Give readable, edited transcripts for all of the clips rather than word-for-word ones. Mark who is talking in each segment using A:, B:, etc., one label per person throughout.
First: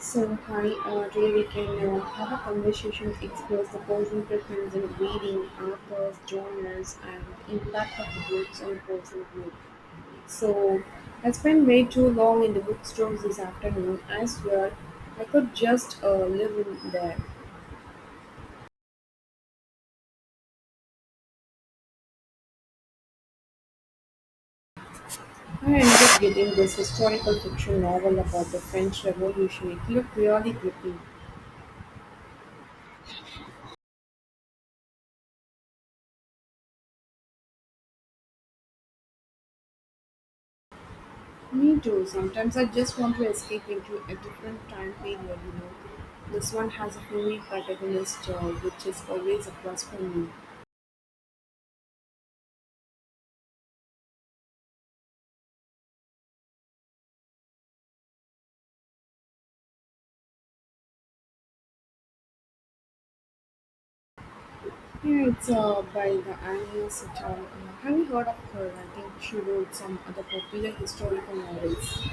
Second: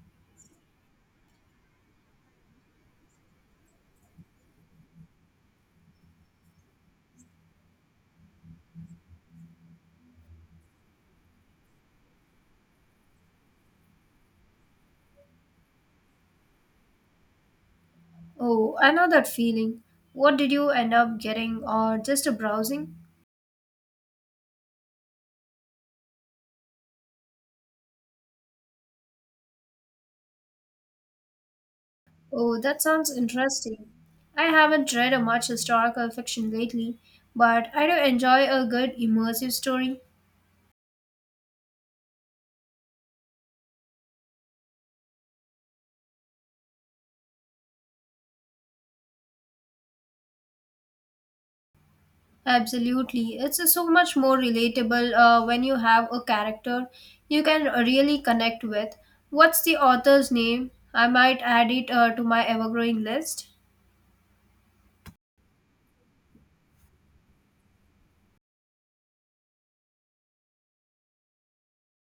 A: So hi, today we can have a conversation that explores the personal preference in reading, authors, genres, and the impact of the books on personal growth. So I spent way too long in the bookstores this afternoon. I swear, I could just live in there.
B: Oh, I know that feeling. What did you end up getting, or just a browsing?
A: I ended up getting this historical fiction novel about the French Revolution. It looked really gripping.
B: Oh, that sounds interesting. I haven't read a much historical fiction lately, but I do enjoy a good immersive story.
A: Me too. Sometimes I just want to escape into a different time period, you know. This one has a female protagonist, which is always a plus for me.
B: Absolutely. It's so much more relatable when you have a character you can really connect with. What's the author's name? I might add it to my ever growing list.
A: Yeah, it's by the Anya Sitar. Have you heard of her? I think she wrote some other popular historical novels.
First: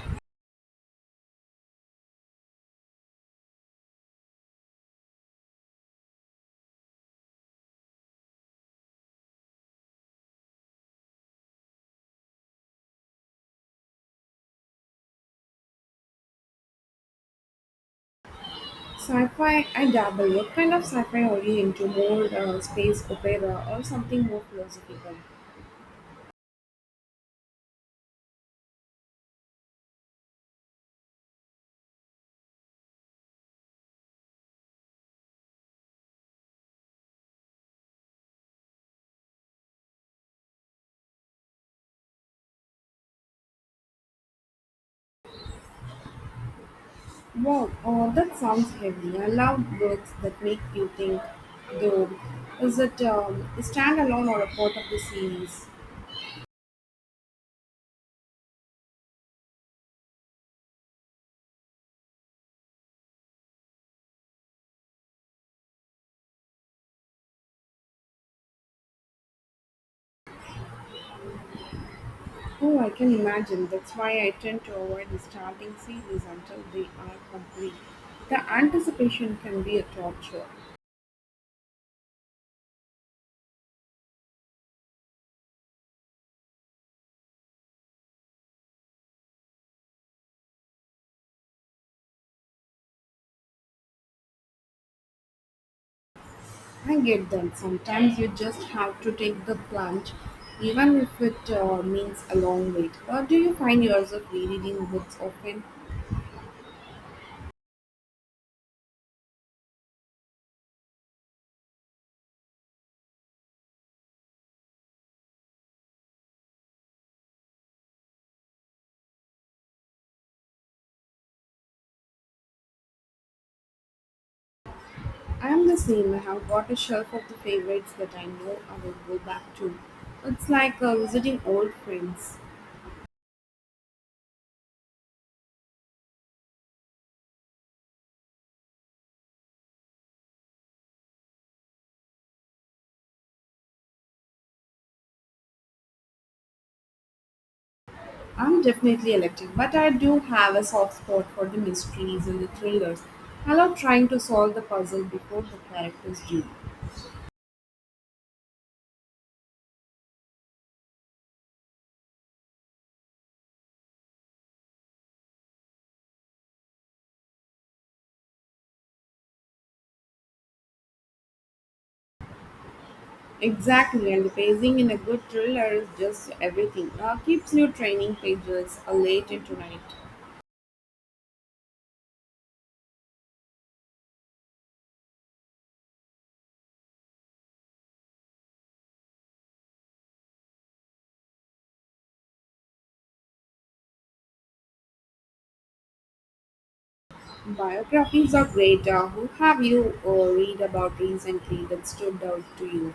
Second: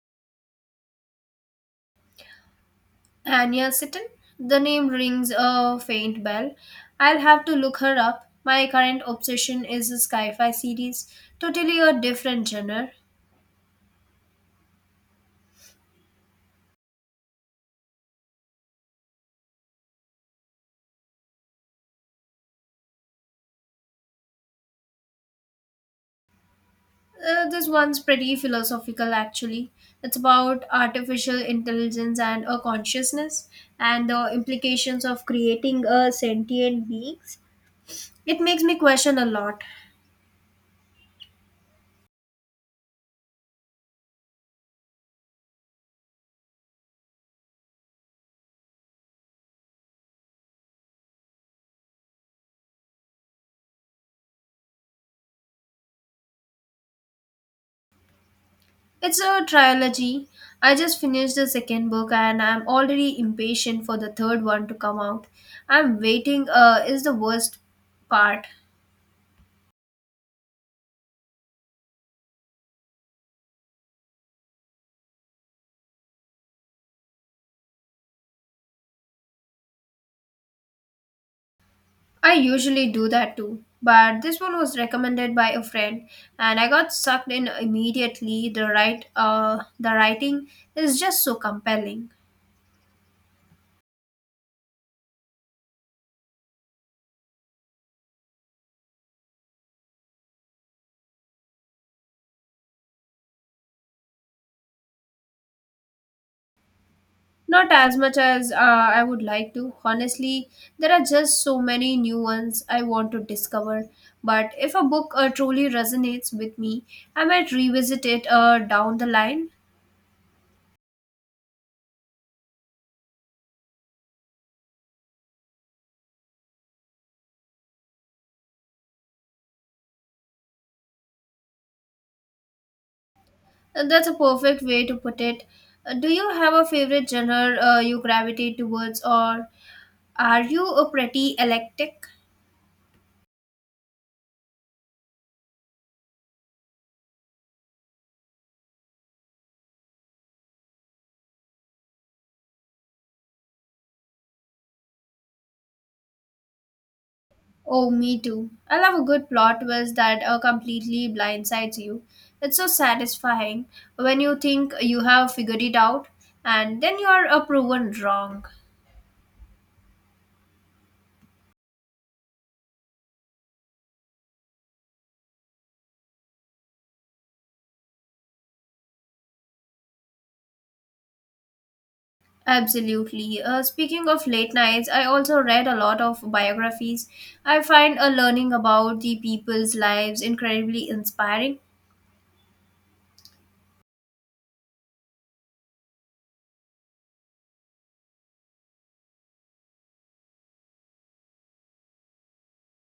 B: Anya Seton? The name rings a faint bell. I'll have to look her up. My current obsession is the sci-fi series, totally a different genre.
A: Sci-fi, I dabble. What kind of sci-fi are you into? More space opera or something more philosophical?
B: This one's pretty philosophical actually. It's about artificial intelligence and a consciousness and the implications of creating a sentient beings. It makes me question a lot.
A: Wow, oh, that sounds heavy. I love books that make you think, though. Is it a standalone or a part of the series?
B: It's a trilogy. I just finished the second book and I'm already impatient for the third one to come out. I'm waiting is the worst part.
A: Oh, I can imagine. That's why I tend to avoid the starting series until they are complete. The anticipation can be a torture.
B: I usually do that too, but this one was recommended by a friend and I got sucked in immediately. The the writing is just so compelling.
A: I get that. Sometimes you just have to take the plunge, even if it means a long wait. Or do you find yourself rereading books often?
B: Not as much as I would like to. Honestly, there are just so many new ones I want to discover. But if a book truly resonates with me, I might revisit it down the line.
A: I'm the same. I have got a shelf of the favorites that I know I will go back to. It's like visiting old friends.
B: That's a perfect way to put it. Do you have a favorite genre you gravitate towards, or are you a pretty eclectic?
A: I'm definitely electric, but I do have a soft spot for the mysteries and the thrillers. I love trying to solve the puzzle before the characters do.
B: Oh, me too. I love a good plot twist that completely blindsides you. It's so satisfying when you think you have figured it out and then you are proven wrong.
A: Exactly, and the pacing in a good thriller is just everything. Keeps you training pages late into night.
B: Absolutely. Speaking of late nights, I also read a lot of biographies. I find learning about the people's lives incredibly inspiring.
A: Biographies are great. Who have you read about recently that stood out to you?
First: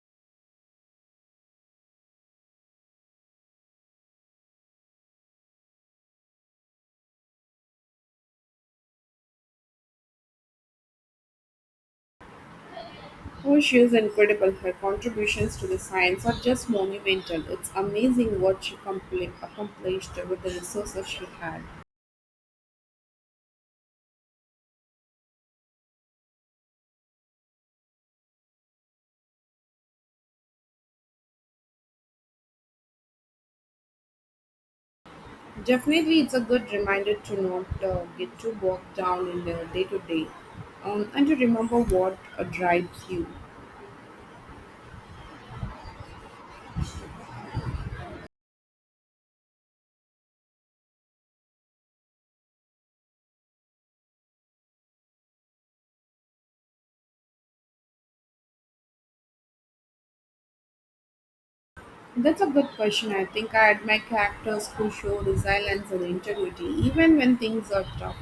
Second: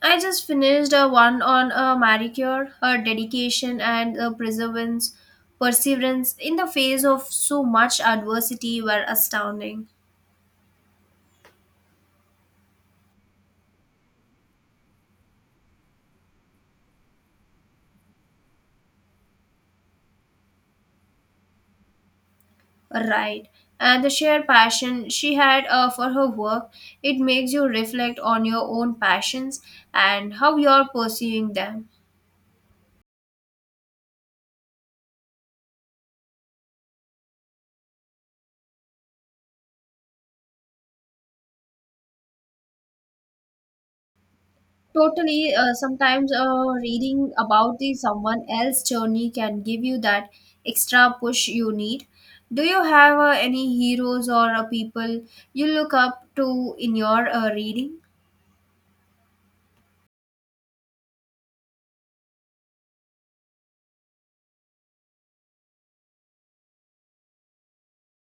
B: I just finished a one on a Marie Curie, her dedication and the perseverance in the face of so much adversity were astounding.
A: Oh, she is incredible. Her contributions to the science are just monumental. It's amazing what she accomplished with the resources she had.
B: Right. And the sheer passion she had for her work, it makes you reflect on your own passions and how you're pursuing them.
A: Definitely, it's a good reminder to not get too bogged down in the day to day and to remember what drives you.
B: Totally, sometimes reading about the someone else journey can give you that extra push you need. Do you have any heroes or people you look up to in your reading?
A: That's a good question. I think I admire characters who show resilience and integrity even when things are tough.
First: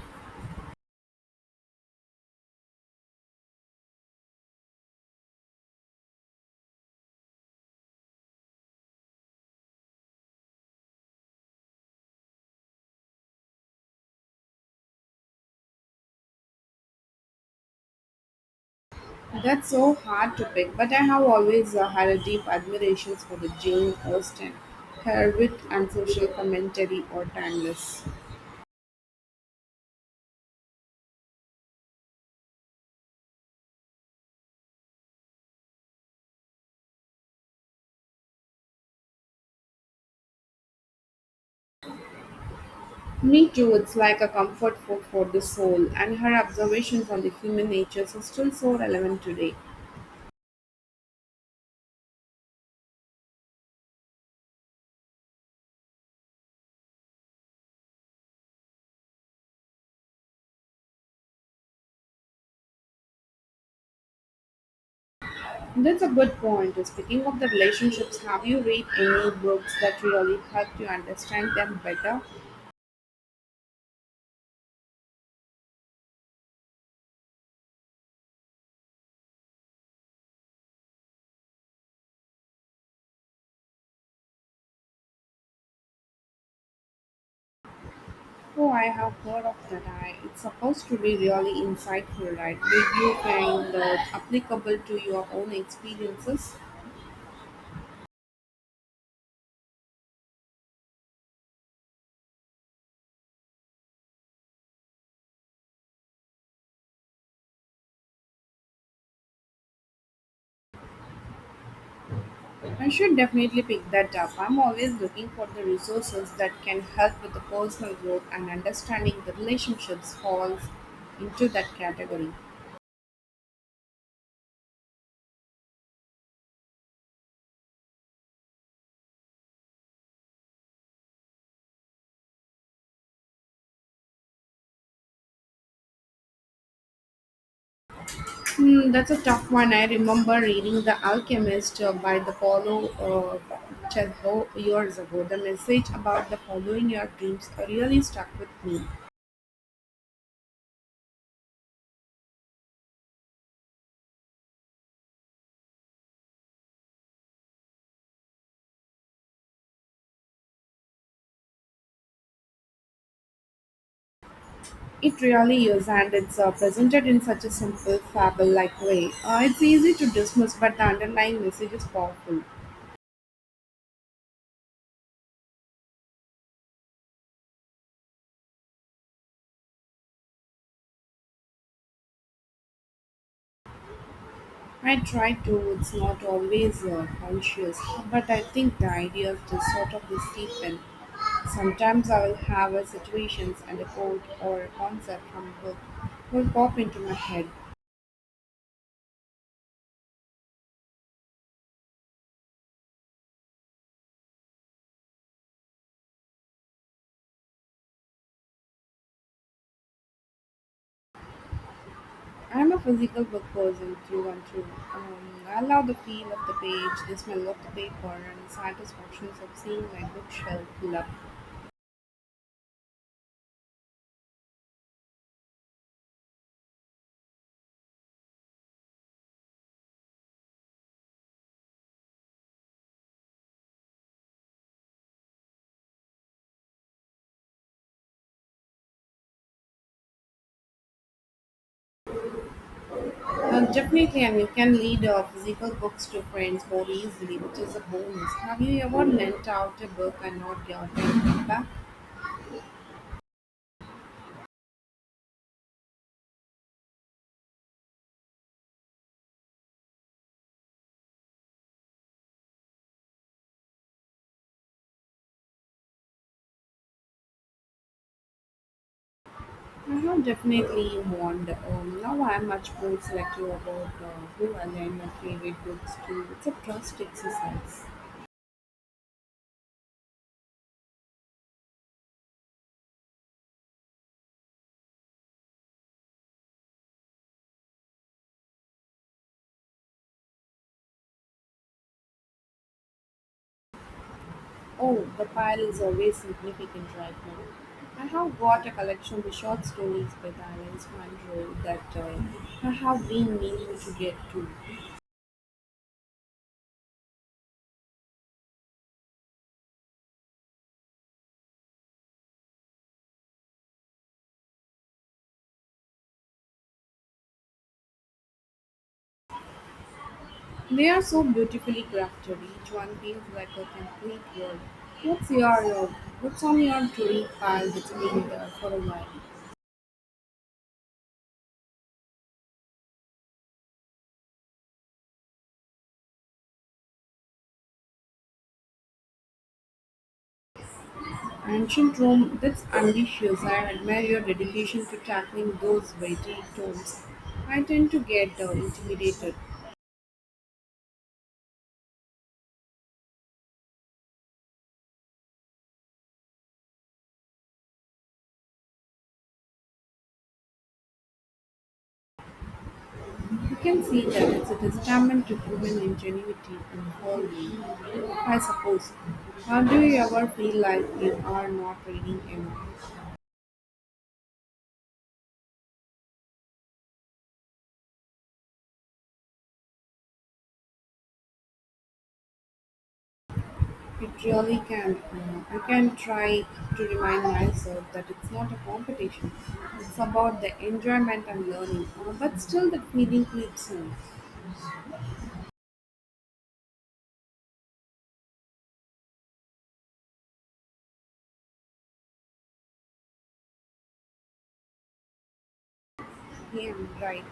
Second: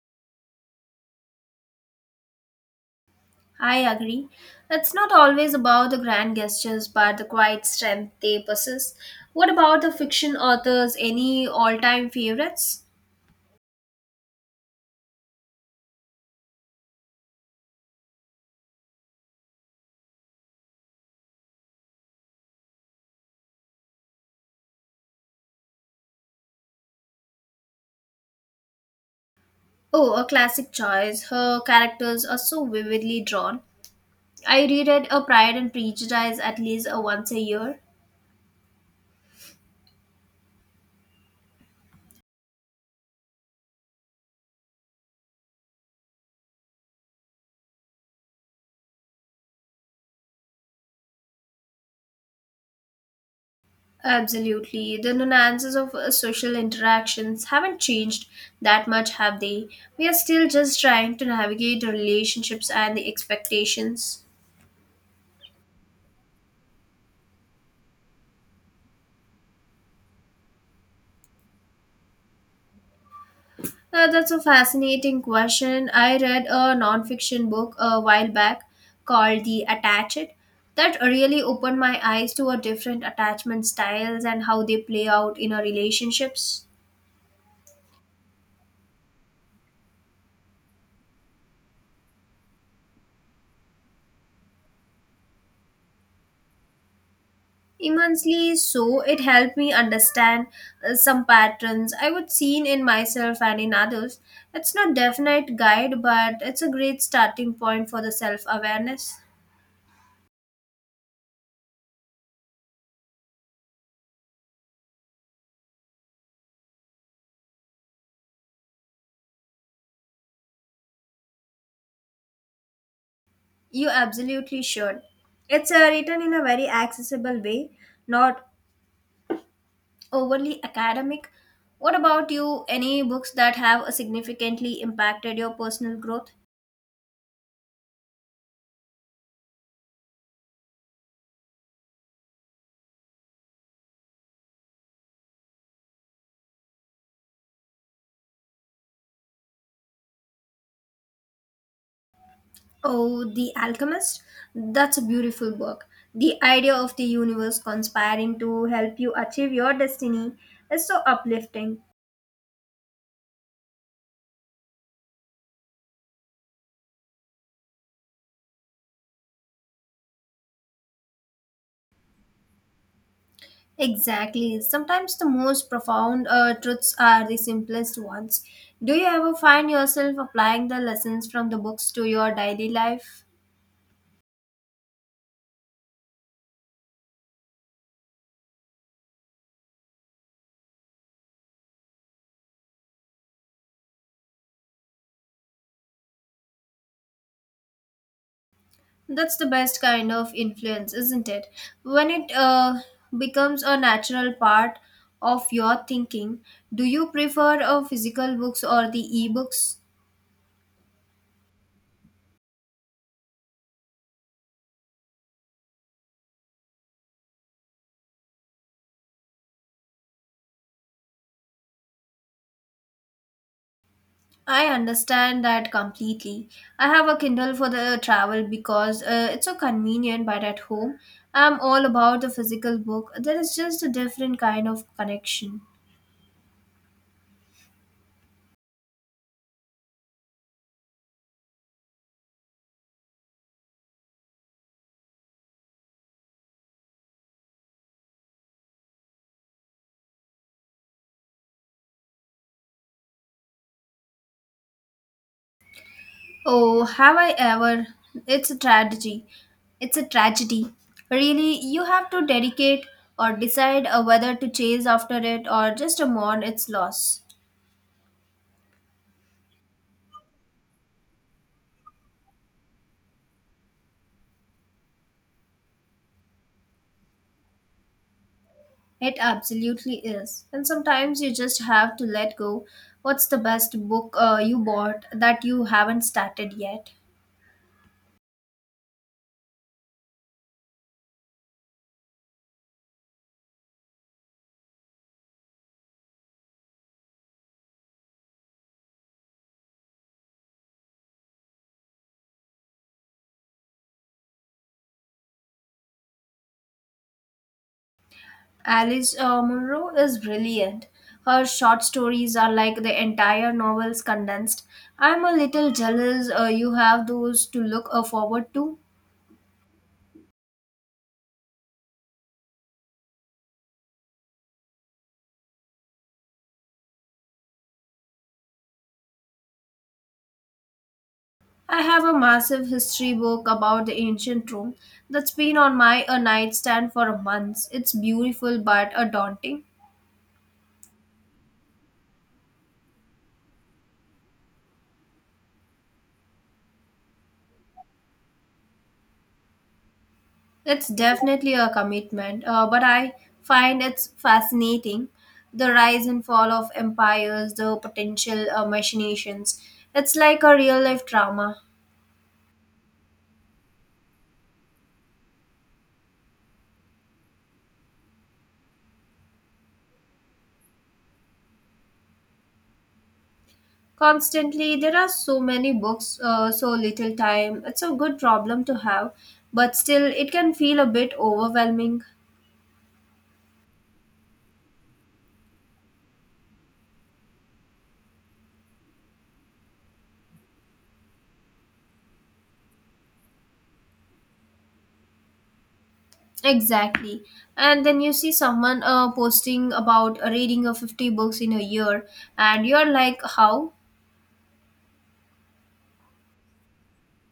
B: I agree. It's not always about the grand gestures, but the quiet strength they possess. What about the fiction authors? Any all-time favorites?
A: That's so hard to pick, but I have always had a deep admiration for the Jane Austen. Her wit and social commentary are timeless.
B: Oh, a classic choice. Her characters are so vividly drawn. I reread A Pride and Prejudice at least once a year.
A: Me too, it's like a comfort book for the soul, and her observations on the human nature are still so relevant today.
B: Absolutely. The nuances of social interactions haven't changed that much, have they? We are still just trying to navigate the relationships and the expectations.
A: That's a good point. Speaking of the relationships, have you read any books that really helped you understand them better?
B: That's a fascinating question. I read a nonfiction book a while back called The Attached that really opened my eyes to a different attachment styles and how they play out in our relationships.
A: Oh, I have heard of that. It's supposed to be really insightful, right? Did you find that applicable to your own experiences?
B: Immensely so. It helped me understand some patterns I would seen in myself and in others. It's not definite guide, but it's a great starting point for the self awareness.
A: I should definitely pick that up. I'm always looking for the resources that can help with the personal growth and understanding the relationships falls into that category.
B: You absolutely should. It's written in a very accessible way, not overly academic. What about you? Any books that have significantly impacted your personal growth?
A: Hmm, that's a tough one. I remember reading The Alchemist by the Paulo Coelho years ago. The message about the following your dreams really stuck with me.
B: Oh, The Alchemist? That's a beautiful book. The idea of the universe conspiring to help you achieve your destiny is so uplifting.
A: It really is, and it's presented in such a simple, fable like way. It's easy to dismiss, but the underlying message is powerful.
B: Exactly. Sometimes the most profound truths are the simplest ones. Do you ever find yourself applying the lessons from the books to your daily life?
A: I try to, it's not always conscious, but I think the ideas just sort of seep in. Sometimes I will have a situations and a quote or a concept from a book will pop into my head.
B: That's the best kind of influence, isn't it? When it becomes a natural part of your thinking, do you prefer physical books or the e books?
A: I'm a physical book person through and through. I love the feel of the page, the smell of the paper, and the satisfactions of seeing my bookshelf fill up.
B: I understand that completely. I have a Kindle for the travel because it's so convenient, but at home, I'm all about the physical book. There is just a different kind of connection.
A: Definitely, and you can lead physical books to friends more easily, which is a bonus. Have you ever lent out a book and not gotten it back?
B: Oh, have I ever? It's a tragedy. It's a tragedy. Really, you have to dedicate or decide whether to chase after it or just mourn its loss.
A: I have definitely warned. Now I'm much more selective about who I lend my favorite books to. It's a trust exercise.
B: It absolutely is. And sometimes you just have to let go. What's the best book you bought that you haven't started yet?
A: Oh, the pile is always significant right now. I have got a collection of short stories by Dalai Mandro that I have been meaning to get to.
B: Alice Munro is brilliant. Her short stories are like the entire novels condensed. I'm a little jealous you have those to look forward to.
A: They are so beautifully crafted, each one feels like a complete world. What's your uh, what's on your touring pile that's been there for a while?
B: I have a massive history book about the ancient Rome that's been on my nightstand for months. It's beautiful but daunting.
A: Ancient Rome, that's ambitious. I admire your dedication to tackling those weighty tomes. I tend to get intimidated.
B: It's definitely a commitment, but I find it's fascinating. The rise and fall of empires, the potential machinations. It's like a real life drama.
A: You can see that it's a testament to human ingenuity and following, I suppose. How do you ever feel like you are not reading enough?
B: Constantly, there are so many books, so little time. It's a good problem to have, but still, it can feel a bit overwhelming.
A: It really can. I can try to remind myself that it's not a competition. It's about the enjoyment and learning. But still, the feeling creeps in.
B: Exactly. And then you see someone posting about reading of 50 books in a year, and you're like, how?
A: Yeah, right.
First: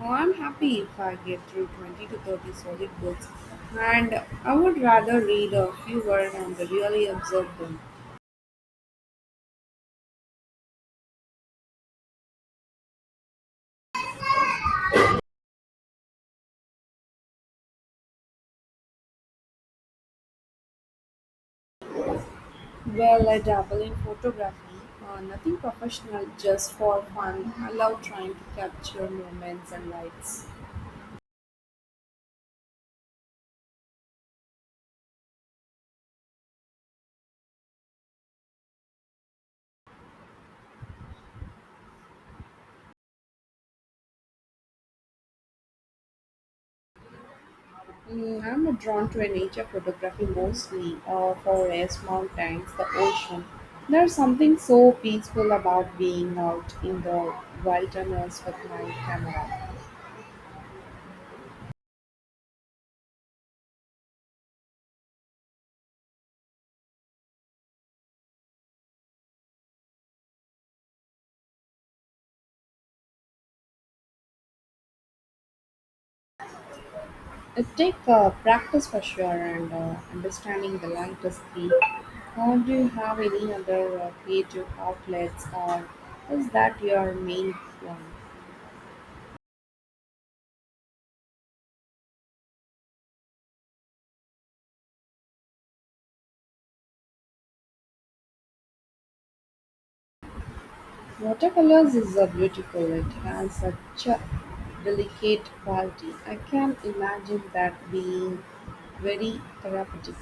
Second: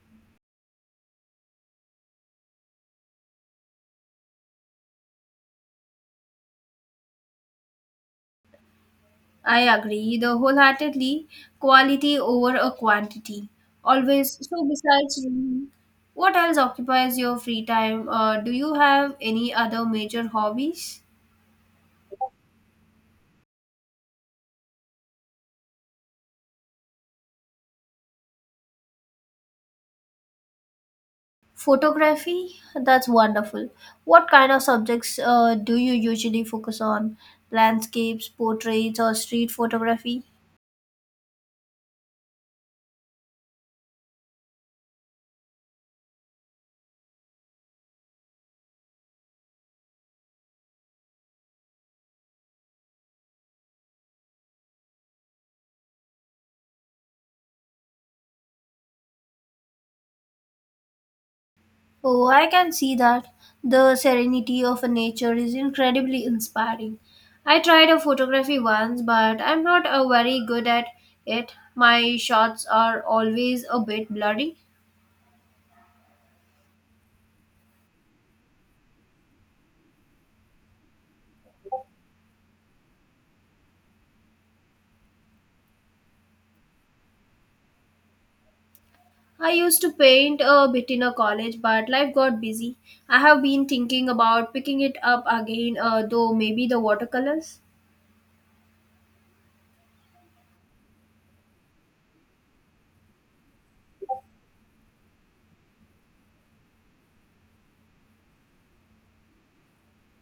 A: I'm happy if I get through 20 to 30 solid books. And I would rather read a fewer and really observe them.
B: I agree, the wholeheartedly quality over a quantity. Always. So, besides reading, what else occupies your free time? Do you have any other major hobbies?
A: Well, I dabble in photography. Nothing professional, just for fun. I love trying to capture moments and lights.
B: Photography? That's wonderful. What kind of subjects do you usually focus on? Landscapes, portraits, or street photography?
A: Mm, I'm drawn to a nature photography mostly, forests, mountains, the ocean. There's something so peaceful about being out in the wilderness with my camera.
B: Oh, I can see that. The serenity of a nature is incredibly inspiring. I tried a photography once, but I'm not very good at it. My shots are always a bit blurry.
A: It takes practice for sure and understanding the light is key. How do you have any other creative outlets or is that your main one?
B: I used to paint a bit in a college, but life got busy. I have been thinking about picking it up again, though maybe the watercolors.
A: Watercolors is a beautiful. It has such a delicate quality. I can imagine that being very therapeutic.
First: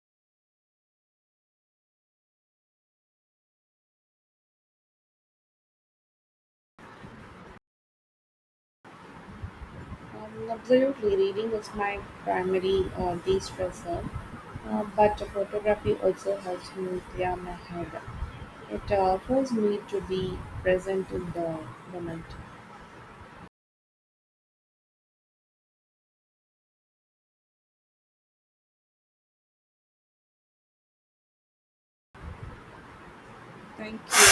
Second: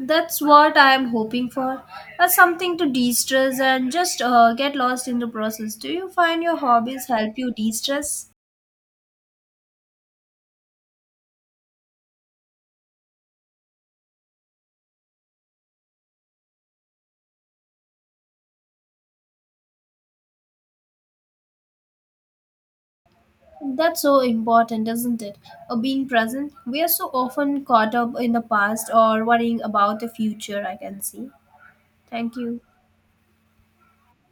B: That's what I am hoping for. Something to de stress and just get lost in the process. Do you find your hobbies help you de stress?
A: Absolutely, reading is my primary de-stressor, but photography also helps me clear my head. It forces me to be present in the moment.
B: That's so important, isn't it? Being present. We are so often caught up in the past or worrying about the future, I can see. Thank you.
A: Thank you.